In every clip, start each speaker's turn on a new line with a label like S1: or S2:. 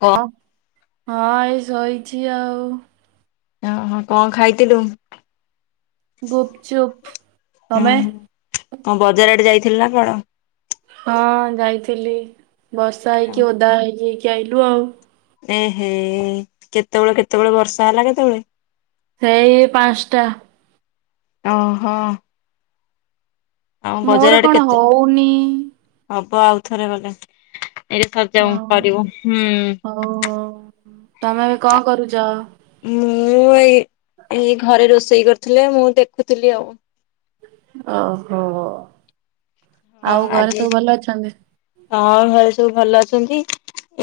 S1: କ।
S2: ହଁ। ହଁ ଏଇ ଶୋଇଛି ଆଉ।
S1: ଓ ହୋ କଣ ଖାଇଥିଲୁ? [inaudible]
S2: ଗୁପ ଚୁପ ତମେ?
S1: ହଁ ବଜାର ଆଡେ ଯାଇଥିଲ ନା କଣ?
S2: ହଁ ଯାଇଥିଲି। ବର୍ଷା ହେଇକି ଓଦା ହେଇକିି। ଯାଇଲୁ ଆଉ।
S1: ଏ ହେ କେତେବେଳେ କେତେବେଳେ ବର୍ଷା ହେଲା କେତେବେଳେ?
S2: ସେଇ ପାଞ୍ଚଟା।
S1: ଓହୋ ଆଉ
S2: ମୋର
S1: ବଜାର ଆଡେ
S2: କଣ
S1: କେତେ
S2: ହୋଉନି
S1: ହବ ଆଉ ଥରେ ଗଲେ। [inaudible] ଏଇଥର ଯାଉ
S2: ହଁ।
S1: କରିବୁ ହୁଁ।
S2: ହଉ ହଉ
S1: [inaudible]
S2: ତମେ ଏବେ କଣ କରୁଚ?
S1: ମୁଁ ଏଇ। ଏ ଘରେ ରୋସେ ରୋଷେଇ କରିଥିଲେ ମୁଁ ଦେଖୁଥିଲି ଆଉ
S2: ଓହୋ ହ। [inaudible]
S1: ହଁ
S2: ଆଉ ଘରେ
S1: ଆଜି
S2: ସବୁ ଭଲ ଅଛନ୍ତି?
S1: ହଁ ଘରେ ସବୁ ଭଲ ଅଛନ୍ତି,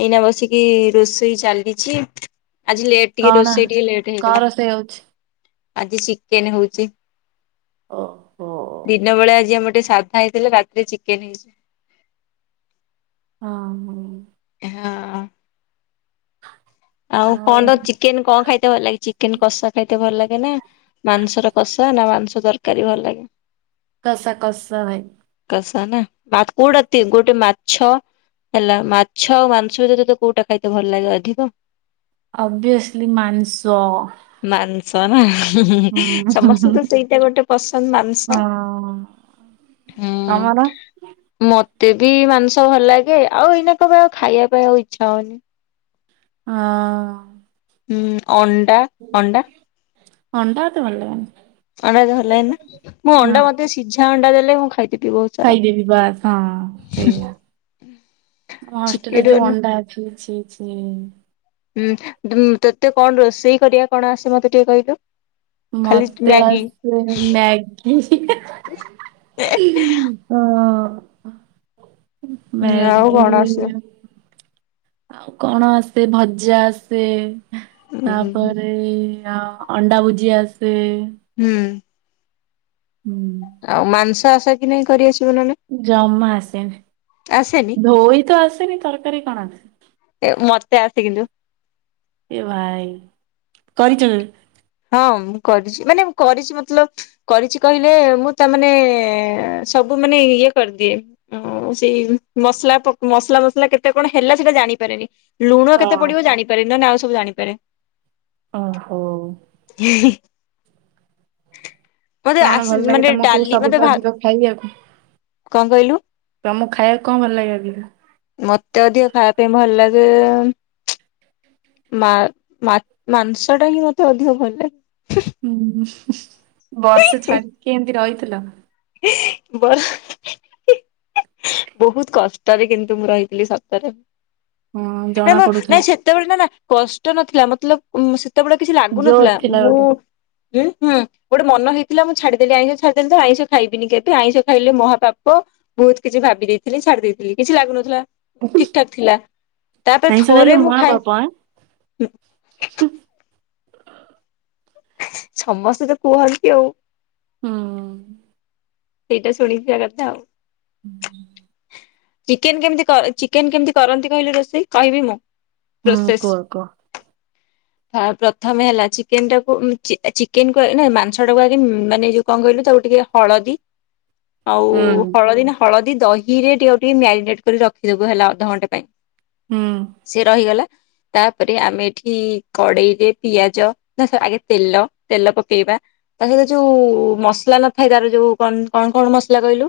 S1: ଏଇନା ବସିକି ରୋଷେଇ ଚାଲିଚି। ଆଜି ଲେଟ୍ ଟିକେ
S2: କଣ
S1: ରୋଷେଇ ଟିକେ ଲେଟ୍
S2: କଣ
S1: ହେଇଗଲା।
S2: ରୋଷେଇ ହଉଛି?
S1: [inaudible] ଆଜି ଚିକେନ ହୋଉଚି।
S2: ଓହୋ।
S1: ଦିନବେଳେ ଆଜି ଆମ ସାଧା ହେଇଥିଲେ ରା ରେ ଚିକେନ ହେଇଛି।
S2: ହଁ ହ
S1: ହଁ
S2: [unintelligible]
S1: ଆଉ କଣ ଚିକେନ କଣ ଖାଇତେ ଭଲ ଲାଗେ, ଚିକେନ କଷା ଖାଇତେ ଭଲ ଲାଗେ। ନା ମାଂସର କଷା ନା ମାଂସ? ତରକାରୀ ଭଲ ଲାଗେ ।
S2: କସା କସା ଭାଇ
S1: ନା କୋଉଟା ଗୋଟେ ମାଛ ହେଲା ମାଛ ଆଉ ମାଂସ ଭିତରେ ତତେ କୋଉଟା ଖାଇତେ ଭଲ ଲାଗେ ଅଧିକ?
S2: ଅବଭିିଅସଲି ମାଂସ
S1: ଶ ନା
S2: ହୁଁ।
S1: ସମସ୍ତେ ତ ସେଇଟା ଗୋଟେ ପସନ୍ଦ ମାଂସ
S2: ହଁ
S1: ହୁଁ
S2: ତମର?
S1: ମ ତେ ବି ମାଂସ ଭଲ ଲାଗେ ଆଉ ଏଇନା କଣ ପାଇଁ ଆଉ ଖାଇବା ପାଇଁ ଆଉ ଇଚ୍ଛା ହଉନି।
S2: ହଁ
S1: ହୁଁ ଅଣ୍ଡା ଅଣ୍ଡା
S2: ଅଣ୍ଡା ଏତେ ଭଲ ଲାଗିବନି।
S1: ଅଣ୍ଡା ଏତେ ଭଲ ଲାଗେନିନା, ମୁଁ ଅଣ୍ଡା ମତେ ସିଝା ଅଣ୍ଡା ଦେ ଲେ ମୁଁ ଖାଇ
S2: ଖାଇଦବି ବାସ୍ ହଁ ସେଇଆ ମୋ ହଷ୍ଟେଲରେ ଯେଉ
S1: ଚିକେନ
S2: ଅଣ୍ଡା ଅଛି ଛି ଛି
S1: ତତେ କଣ ରୋଷେଇ କରିବା କଣ ଆସେ ମତେ ଟିକେ କହିଲୁ? ଖାଲି
S2: ମତେ
S1: ମ୍ୟାଗି
S2: ଆସେ ମ୍ୟାଗି ହଁ ହ
S1: ହୁଁ ଆଉ କଣ ଆସିବ?
S2: ଆଉ କଣ ଆସେ ଭଜା ଆସେ
S1: ହୁଁ
S2: ତାପରେ ଅ ଅଣ୍ଡା ଭୁଜି ଆସେ
S1: ହୁଁ
S2: ହୁଁ
S1: ଆଉ ମାଂସ ଆଶେ କି ନାହିଁ କରିଆସି
S2: ଜମା ଆସେ ନି
S1: ଆସେନି
S2: ଧୋଇ ତ ଆସ ନି ତରକାରୀ କଣ ଅସିବ।
S1: ଏ ମତେ ଆସେ କିନ୍ତୁ।
S2: ଏ ଭାଇ କରିଛ ତମେ?
S1: ହଁ ମୁଁ କରିଛି ମାନେ କରିଛି ମତଲବ କରିଛି କହିଲେ ମୁଁ ତା ମାନେ ସବୁ ମାନେ ଇଏ କରିଦିଏ ସେଇ ମସଲା ମସଲା ମସଲା କେତେ କଣ ହେଲା ସେଟା ଜାଣିପାରେନି। ଲୁଣ କେତେ
S2: ହଁ
S1: ପଡିବ ଜାଣିପାରେ ନ ହେଲେ ଆଉ ସବୁ ଜାଣିପାରେ।
S2: ଓହୋ
S1: ହି
S2: କଣ ଭଲ ଲାଗେ ତମକୁ ସବୁଠୁ ଅଧିକ ଖାଇବାକୁ
S1: କଣ କହିଲୁ?
S2: ତମକୁ ଖାଇବାକୁ କଣ ଭଲ ଲାଗେ ଅଧିକା?
S1: ମତେ ଅଧିକ ଖାଇବା ପାଇଁ ଭଲ ଲାଗେ ତେ ଏ ମା ମାଛ ମାଂସ ଟା ହିଁ ମତେ ଅଧିକ ଭଲ ଲାଗେ,
S2: ହୁଁ [inaudible] ବର୍ଷେ ଛାଡିକି ଏମିତି ରହିଛି ଥିଲା
S1: ବ ବହୁତ କଷ୍ଟରେ କିନ୍ତୁ ମୁଁ ରହିଥିଲି ସତରେ।
S2: ହଁ
S1: ନା
S2: ଜଣା ପଡୁଥିଲା।
S1: ନାଇଁ ସେତେବେଳେ ନା ନା କଷ୍ଟ ନଥିଲା ମତେ ଲବ ଉମ କେତେବେଳେ କିଛି
S2: ଜୋସ୍
S1: ଲାଗୁନଥିଲା
S2: ଥିଲା
S1: ମୁଁ
S2: ଗୋଟେ।
S1: ହୁଁ ଗୋଟେ ମନ ହେଇ ଥିଲା ମୁଁ ଛାଡିଦେଲି ଆଇଁସ ଛାଡିଦେଲି ତ ଆଇଁସ ଖାଇବିନି କେବେ ଆଇଁଷ ଖାଇଲେ ମହାପାପ ବହୁତ କିଛି ଭାବି ଦେଇଥିଲି ଛାଡି ଦେଇେଇଥିଲି କିଛି ଲାଗୁନଥିଲା। ଠିକ ଠାକ ଥିଲା ତାପରେ
S2: ଆଇଁଷ ଖାଇଲେ
S1: ଥରେ ମୁଁ ଖାଇ
S2: ମହାପାପ ଆଁ।
S1: ହୁଁ। ସମସ୍ତେ ତ କୁହନ୍ତି ଆଉ।
S2: ହୁଁ।
S1: ସେଇଟା ଶୁଣିଥିବା କଥା ଆଉ।
S2: [inaudible]
S1: ଚିକେନ କେମତି କର ଚିକେନ କେମିତି କରନ୍ତି କହିଲ ରୋଷେଇ କହିବି ମୁଁ?
S2: ହୁଁ
S1: ପ୍ରୋସେସ୍।
S2: କୁହ କୁହ।
S1: ପ୍ରଥମେ ହେଲା ଚିକେନ ଟାକୁ ଉଁ ଚିକ୍ ଚିକେନ କୁ ନା ମାଂସ ଟାକୁ ଆଗ ମାନେ ଯୋଉ କଣ କହିଲୁ ତାକୁ ଟିକେ ହଳଦୀ ଆଉ
S2: ହୁଁ
S1: ହଳଦି ନା ହଳଦୀ ଦହିରେ ଟିକେ ଆଉ ଟିକେ ମ୍ୟାରିନେଟ କରି ରଖିଦବୁ ହେଲା ଅଧଘଣ୍ଟା ପାଇଁ।
S2: ହୁଁ
S1: ସିଏ ରହିଗଲା। ତାପରେ ଆମେ ଏଠି କଡେଇରେ ପିଆଜ ନାନା ଆଗେ ତେଲ ତେଲ ପକେଇବା ତା ସହିତ ଯୋଉ ମସଲା ନଥାଏ ତାର ଯୋଉ କଣ କଣ ମସଲା କହିଲୁ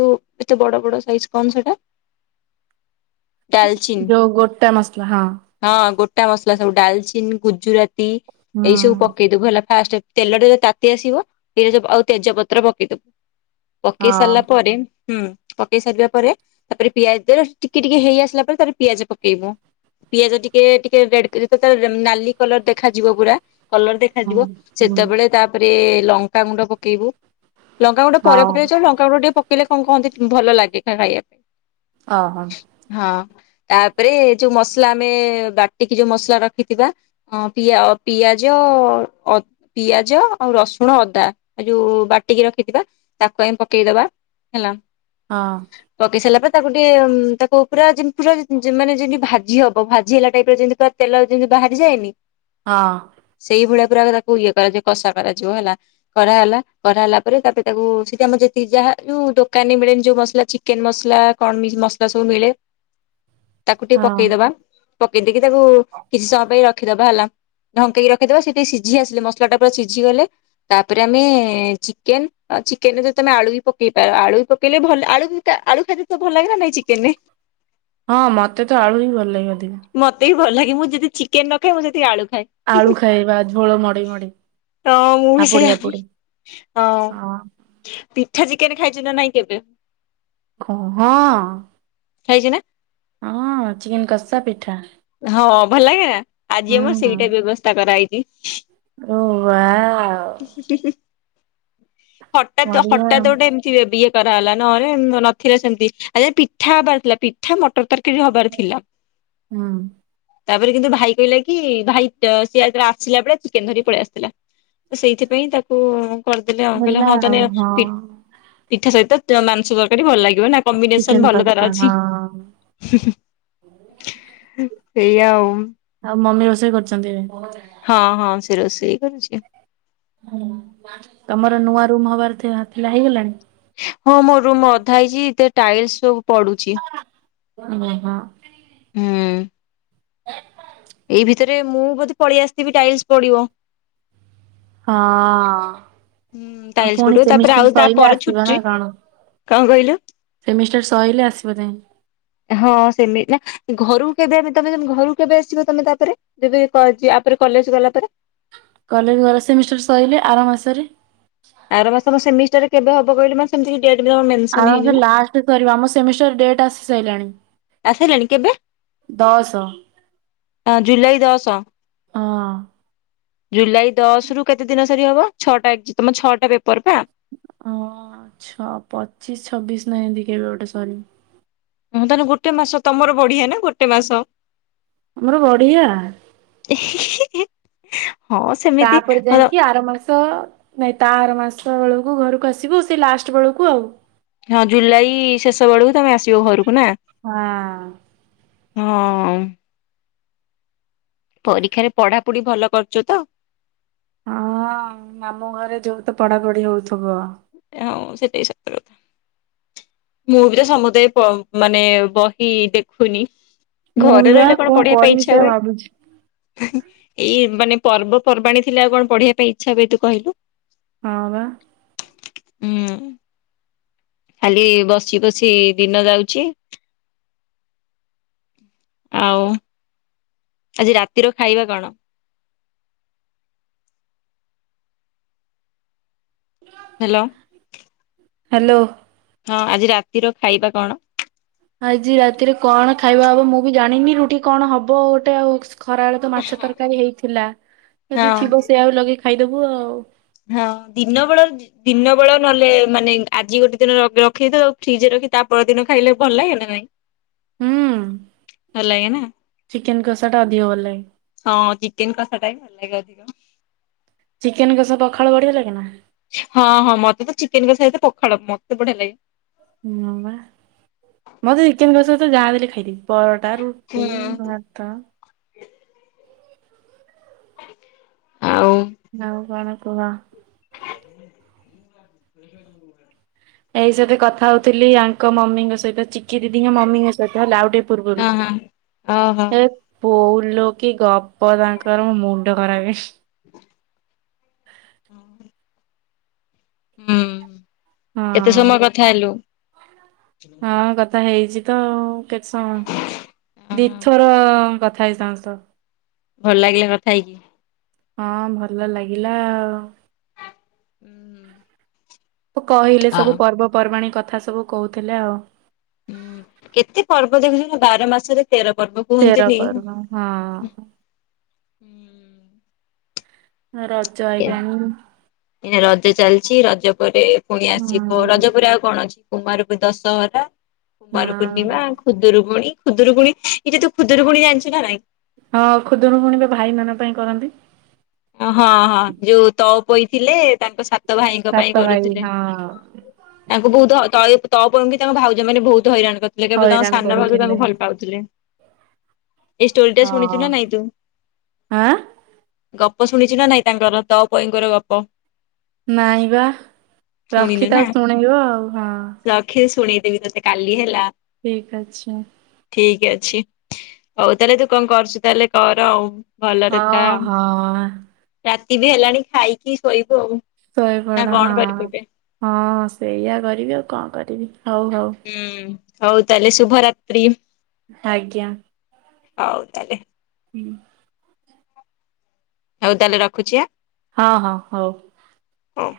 S1: ଯୋଉ ଏତେ ବଡ ବଡ ସାଇଜ କଣ ସେଟା? ଡାଲଚିନି
S2: ଯୋଉ ଗୋଟା ମସଲା ହଁ।
S1: ହଁ ଗୋଟା ମସଲା ସବୁ ଡାଲଚିନ୍ ଗୁଜୁରାତ୍ ଡି
S2: ହୁଁ
S1: ଏଇ ସବୁ ପକେଇଦବୁ ହେଲା। ଫାଷ୍ଟେ ତେଲ ଟିକେ ଯଦି ତାତି ଆସିବ ପିଆଜ ଆଉ ତେଜପତ୍ର ପତ୍ର ପକେଇଦବୁ। ପକେଇ
S2: ହଁ।
S1: ସାରିଲା ପରେ ହୁଁ ପକେଇ ସାରିଲା ପରେ ତାପରେ ପିଆଜ ଦିହରେ ଟିକେ ଟିକେ ହେଇ ଆସିଲା ପରେ ତାପରେ ପିଆଜ ପକେଇବୁ ପିଆଜ ଟିକେ ଟିକେ ରେଡ ଯେତେବେଳେ ତାର ନାଲି କଲର ଦେଖାଯିବ ପୁରା। କଲର
S2: ହୁଁ
S1: ଦେଖାଯିବ
S2: ହୁଁ
S1: ସେତେବେଳେ ତାପରେ ଲଙ୍କାାଗୁଣ୍ଡ ପକେଇବୁ ଲଙ୍କାଗୁଣ୍ଡ ପରେ
S2: ହଉ
S1: ପକେଇଲେ ଚଳିବ ଲଙ୍କା ଗୁଣ୍ଡ ଟିକେ। ପକେଇଲେ କଣ କହନ୍ତି ଭଲ ଲାଗେ ଖ ଖାଇବାକୁ
S2: ଓହୋ ହଁ
S1: ହଁ ତାପରେ ଯୋଉ ମସଲା ଆମେ ବାଟିକି ଯୋଉ ମସଲା ରଖିଥିବା ହଁ ପିଆ ପିଆଜ ଅଦ୍ ପିଆଜ ଆଉ ରସୁଣ ଅଦା ଆଉ ଯୋଉ ବାଟିକି ରଖିଥିବା ତାକୁ ଆମେ ପକେଇଦବା ହେଲା। ପକେଇସାଇଲା ପରେ ତାକୁ ଟିକେ ଉଁ ତାକୁ ପୁରା ଯେମତି ପୁରା ମାନେ ଯେମିତି ଭାଜି ହବ ଭାଜି ହେଲା ଟାଇପ ରେ ଯେମିତି ପୁରା ତେଲ ଯେମିତି ବାହାରିଯାଏନି।
S2: ହଁ
S1: ପୁରା ତାକୁ ଇଏ କରାଯିବ କଷା କରାଯିବ ହେଲା କରାହେଲା କରାହେଲା ପରେ ତାପରେ ତାକୁ ସେଠି ଆମ ଯେତିକି ଯାହା ଯୋଉ ଦୋକାନରେ ମିଳେନି ଯୋଉ ମସଲା ଚିକେନ ମସଲା କଣ ମିଟ୍ ମସଲା ସବୁ ମିଳେ ମିଳେ ତାକୁ ଟିକେ
S2: ହଁ।
S1: ପକେଇଦବା ପକେଇ ଦେଇକି ତାକୁ କିଛି ସମୟ ପାଇଁ ରଖିଦବା ହେଲା ଢଙ୍କେଇକି ରଖିଦବା ସେ ଟିକିଏ ସିଝି ଆସିଲେ ମସଲା ଟା ପୁରା ସିଝି ଗଲେ ତାପରେ ଆମେ ଚିକେନ ଚିକେନ ରେ ଯଦି ତମେ ଆଳୁ ବି ପକେଇ ପାର ଆଳୁ ବି ପକେଇଲେ ଭଲ ଆଳୁ ଭତା ଆଳୁ ଖାଇତେ ଭଲ ଲାଗେ ନାଁ ନାଇଁ ଚିକେନ ରେ
S2: ହଁ ମତେ ତ ଆଳୁ ହିଁ ଭଲ ଲାଗେନି
S1: ମତେ ଭଲ ଲାଗ ମୁଁ ଯଦି ଚିକେନ ନଖାଏ ମୁ ସେତିକି ଆଳୁ
S2: ଆଳୁ
S1: ଖାଏ
S2: ଖାଇବା ଝୋଳ ମଡେଇ ମଡେଇ
S1: ତ ମୁ ବି
S2: ହାପୁଡି ହାପୁଡି
S1: ସେୟା ହ
S2: ହଁ
S1: ପିଠା ଯେ ଚିକେନ ଖାଇଛି ନା ନାଇଁ କେବେ?
S2: ହଁ ହଁ
S1: ଖାଇଛୁ ନା
S2: ହଁ ଚିକନ୍ କ ସ ପିଠା
S1: ହଁ ଭଲ ଲାଗେନା? ଆଜି
S2: ହୁଁ
S1: ଆମର
S2: ହୁଁ
S1: ସେଇଟା ବ୍ୟବସ୍ଥା କରାହଇଛି।
S2: ଓ ୱାଓ
S1: କି ହୁଁ ହୁଁ ହୁଁ ହୁଁ। ହଠାତ
S2: ବଢିଆ
S1: ହଠାତ ଗୋଟେ ଏମିତି କରାହେଲା ନହେଲେ ନଥିଲା ସେମିତି ଆ ପିଠା ହେବାର ଥିଲା ପିଠା ମଟର ତର
S2: ହଁ।
S1: ତାପରେ କିନ୍ତୁ ଭାଇ କହିଲା କି ଭାଇ ସିଏ ଆସିଲା ବେଳେ ଚିକେନ୍ ଧରି ପଳେଇ ଆସିଥିଲା ତ ସେଇଥିପାଇଁ ତାକୁ କରିଦେଲେ ଆ କହିଲେ
S2: ହେଲା
S1: ହଁ
S2: ଆଉ
S1: ତାହାଲେ
S2: ହଁ।
S1: ପିଠା ସହିତ ମାଂସ ତରକାରୀ ଭଲ ଲାଗିବ ନା କମ୍ବିନେସନ
S2: ଚିକେନ
S1: ଭଲ କର
S2: କଷା
S1: ଅଛି।
S2: ହଁ
S1: ସେଇଆଉ।
S2: ଆଉ ମମି ରୋଷେଇ କରିଛନ୍ତି ଏବେ
S1: ହଁ ହଁ। ସେ ରୋଷେଇ କରୁଛି।
S2: ତମର ନୂଆ ରୁମ୍ ହବାର ଥିବା ଥିଲା ହେଇଗଲାଣି।
S1: ହଁ ମୋ ରୁମ ଅଧା ହେଇଛି ଏତ ଟାଇଲ୍ସ ସ ପଡୁଛି
S2: ହଁ
S1: ହୁଁ। ହଁ।
S2: ହ [inaudible]
S1: ଏଇ ଭିତରେ ମୁଁ ବୋଧେ ପଳେଇ ଆସିଥିବି ଟାଇଲସ ପଡିବ।
S2: ହଁ।
S1: ହୁଁ ଟାଇଲ୍ସ ପଡିବ ତାପରେ ଆଉ ତାପ
S2: ଆସିବ ନା
S1: ଛୁଟି
S2: କଣ?
S1: କଣ କହିଲ
S2: ସେମିଷ୍ଟାର ସଇଲେ ଆସିବ ଯାଇଁ
S1: ହଁ ସେମିତି ନା ଘରୁ କେବେ ଆମ ତମେ ଘରକୁ କେବେ ଆସିବ ତମେ ତାପରେ ଯବେପରେ କଲେଜ ଗଲା ପରେ।
S2: କଲେଜ ଗ ସେମିଷ୍ଟର ସରିଲେ ଆର ମାସରେ।
S1: ଆର ମାସ ସେମିଷ୍ଟ ରେ କେବେ ହବ? ବଗ ସେମ
S2: ଆମର ବୋଧେ ଲାଷ୍ଟ ସରିବ। ଆମ ସେମିଷ୍ଟର ଡେଟ ଆସି ସାଇଲାଣି।
S1: ଆସାଇଲାଣି କେବେ?
S2: ଦଶ
S1: ଅଁ ଜୁଲାଇ ଦଶ
S2: ହଁ।
S1: । ଜୁଲାଇ ଦଶରୁ କେତେ ଦିନ ସାରି ହବ ଛଅଟା ଏଗ୍ଜ ତମ ଛଅଟା ପେପର ପା?
S2: ଅ ଛ ପଚିଶ ଛବିଶ ନାଁ ଏନ୍ତି କେବେ ଗୋଟେ ସରି।
S1: ହଁ ତାନେ ଗୋଟେ ମାସ ତମର ବଢିଆ ନାଁ ଗୋଟେ ମାସ।
S2: ଆମର ବଢ଼ିଆ।
S1: ହଁ ସେମିତି
S2: ତାପରେ
S1: ହଁ
S2: ଯାଇଁକି ଆର ମାସ ତ ନାଇଁ ତା ଆର ମାସ ବେଳୁକୁ ଘରକୁ ଆସିବ ସେଇ ଲାଷ୍ଟ ବେଳକୁ ଆଉ।
S1: ହଁ ଜୁଲାଇ ଶେଷ ବେଳୁକୁ ତମେ ଆସିବ ଗୋରୁକୁ ନାଁ?
S2: ହଁ।
S1: ହଁ। ପରୀକ୍ଷାରେ ପଢ଼ାପୁଢ଼ି ଭଲ କରୁଚୁ ତ?
S2: ହଁ ମାମୁଁ ଘରେ ଯୋଉ ତ ପଢ଼ାପୁଢ଼ି ହୋଉଥୁବ।
S1: ଟା ଉଁ ସେଟା ବି ସତ କଥା । ମୁଁ ବି ତ ସମୁଦେ ପ ମାନେ ବହି ଦେଖୁନି।
S2: ମୁଁ
S1: ଘରେ
S2: ବି ବା
S1: ରହିଲେ
S2: କଣ
S1: ପଢିବା ପାଇଁ
S2: କରିବି
S1: ଇଚ୍ଛା
S2: ସେୟା
S1: ହୁଏ।
S2: ଭାବୁଚି।
S1: ଏଇ ମାନେ ପର୍ବପର୍ବାଣୀ ଥିଲେ ଆଉ କଣ ପଢିବା ପାଇଁ ଇଚ୍ଛା ହୁଏ ତୁ କହିଲୁ?
S2: ହଁ ବା।
S1: ଉଁ। ଖାଲି ବସି ବସି ଦିନ ଯାଉଚି। ଆଉ ଆଜି ରାତିର ଖାଇବା କଣ? ହ୍ୟାଲୋ।
S2: ହ୍ୟାଲୋ।
S1: ହଁ ଆଜି ରାତିର ଖାଇବା କଣ?
S2: ଆଜି ରାତିରେ କଣ ଖାଇବା ହବ ମୁଁ ବି ଜାଣିନି ରୁଟି କଣ ହବ ଗୋଟେ ଆଉ ଏକ୍ସ୍ ଖରାଏଳେ ତ ମାଛ ତରକାରୀ ହେଇଥିଲା
S1: ହଁ
S2: ଯଦି ଥିବ ସେଇଆଉ ଲଗେଇ ଖାଇଦବୁ ଆଉ।
S1: ହଁ ଦିନ ବେଳ ଦିନ ବେଳ ନହେଲେ ମାନେ ଆଜି ଗୋଟେ ଦିନ ର ରଖିଥାଉ ଫ୍ରିଜରେ ରଖି ତା ପରଦିନ ଖାଇଲେ ଭଲ ଲାଗେ ନା ନାଇଁ?
S2: ହୁଁ।
S1: ଭଲ ଲାଗେ ନାଁ?
S2: ଚିକେନ କଷା ଟା ଅଧିକ ଭଲ ଲାଗେ।
S1: ହଁ ଚିକେନ କଷାଟା ଲାଗେ ଅଧିକ।
S2: ଚିକେନ କସା ପଖାଳ ବଢ଼ିଆ ଲାଗେନା।
S1: ହଁ ହଁ ମତେ ତ ଚିକେନ କସା ସହିତ ପଖାଳ ମତେ ବଢ଼ିଆ ଲାଗେ।
S2: ହଁ ପା ମତେ ଚିକେନ୍ କସା ସହିତ ଯାହା ଦେଲେ ଖାଇଦେବି ପରଟା ରୁଟି
S1: ହୁଁ
S2: ଭାତ।
S1: [unintelligible]
S2: ଆଉ କଣ? କୁହ।
S1: [inaudible]
S2: ଏଇ ସହିତ କଥା ହଉଥିଲି ଆଙ୍କ ମମିଙ୍କ ସହିତ ଚି କି ଦିଦି ମମିଙ୍କ ସହିତ ହେଲା ଆଉ ଟିକେ ପର୍ବରୁ
S1: ହଁ ହଁ ଓହୋ
S2: ଏ ବୋଉ ଲୋ କି ଗପ ତାଙ୍କର ମୁଣ୍ଡ ଖରାପ।
S1: [inaudible] ହଁ [inaudible] ହୁଁ। କେତେ
S2: ହଁ
S1: ସମୟ କଥା ହେଲୁ?
S2: ହଁ କଥା ହେଇଛି। ତ ଆଉ କେତେ ସମୟ
S1: ଅହ
S2: ଦିଥର କଥା ହେଇ ସମସ୍ତ
S1: ଭଲ ଲାଗିଲା କଥା ହେଇକି।
S2: ହଁ ଭଲ ଲାଗିଲା ଆଉ।
S1: ହୁଁ [inaudible]
S2: କହିଲେ ସବୁ ପର୍ବପର୍ବାଣୀ କଥା। କଥା ସବୁ କହୁଥିଲେ ଆଉ।
S1: ହୁଁ କେତେ ପର୍ବ ଦେଖୁଛନ୍ତି ବାର ମାସରେ ତେର ପର୍ବ
S2: ତେର
S1: କୁହନ୍ତିନି।
S2: ପର୍ବ ହଁ। ରଜ ଆଇଲାଣି।
S1: ଏ ରଜ ଚାଲିଛି ରଜ ପରେ। ପୁଣି ଆସିବ
S2: ହଁ।
S1: ରଜପରେ ଆଉ କଣ ଅଛି? କୁମାରକୁ ଦଶହରା କୁମାର ପୂର୍ଣ୍ଣିମା ଖୁଦରୁ କୁଣି ଖୁଦରୁୁକୁଣି ଏଇଜେ ତୁ ଖୁଦୁରୁ ପୁଣି ଜଣିଛୁ ନା ନାଇଁ।
S2: ହଁ ଖୁଦୁରୁ କୁଣି ଭାଇ ମାନଙ୍କ ପାଇଁ କରନ୍ତି।
S1: ହଁ ହଁ ହଁ ଯୋଉ ତଅପୋଇ ଥିଲେ ତାଙ୍କ ସାଥି ତ ଭାଇଙ୍କ ପାଇଁ
S2: ସାତ ଭାଇ
S1: କରୁଥିଲେ
S2: ହଁ
S1: ତାଙ୍କୁ ବହୁତ ତଳେ ତପୋଇକି ତାଙ୍କ ଭାଉଜ ମାନେ ବହୁତ ହଇରାଣ କେବଳ ତାଙ୍କ
S2: ହଇରାଣ
S1: ସାନ ଭାଉଜ
S2: କରୁଥିଲେ
S1: ତାଙ୍କୁ ଭଲ ପାଉଥିଲେ ଏ ଷ୍ଟୋରି ଟା ଶୁଣିଛୁ
S2: ହଁ।
S1: ନା ନାଇଁ ତୁ?
S2: ଆଁ
S1: ଗପ ଶୁଣିଛୁ ନା ନାଇଁ ତାଙ୍କର ତଅପୋଇଙ୍କର ଗପ?
S2: ନାଇଁ ବା
S1: ଶୁଣିନୁ
S2: ରଖି
S1: ନା?
S2: ତାକୁ ଶୁଣେଇବ ଆଉ ହଁ।
S1: ବି ତତେ କାଲି ହେଲା।
S2: ଠିକ ଅଛି।
S1: ଠିକ ଅଛି ହଉ ତାହେଲେ ତୁ କଣ କରୁଛୁ ତାହେଲେ କର ଆଉ। ଭଲରେ
S2: ହଁ
S1: ଥା।
S2: ହଁ।
S1: ରାତି ବି ହେଲାଣି ଖାଇକି ଶୋଇବୁ ଆଉ। ନା
S2: ଶୋଇପଡ
S1: କଣ
S2: ହଁ
S1: କରିବୁ ଏବେ?
S2: ହଁ ସେଇଆ କରିବି ଆଉ କଣ କରିବି। ହଉ ହଉ
S1: ହୁଁ ହଉ। ତାହଲେ ଶୁଭରାତି।
S2: ଆଜ୍ଞା।
S1: ହଉ ତାଲେ।
S2: ହୁଁ
S1: ହଉ ତାହେଲେ ରଖୁଛିଆ?
S2: ହଁ ହଁ ହଉ।
S1: ହଁ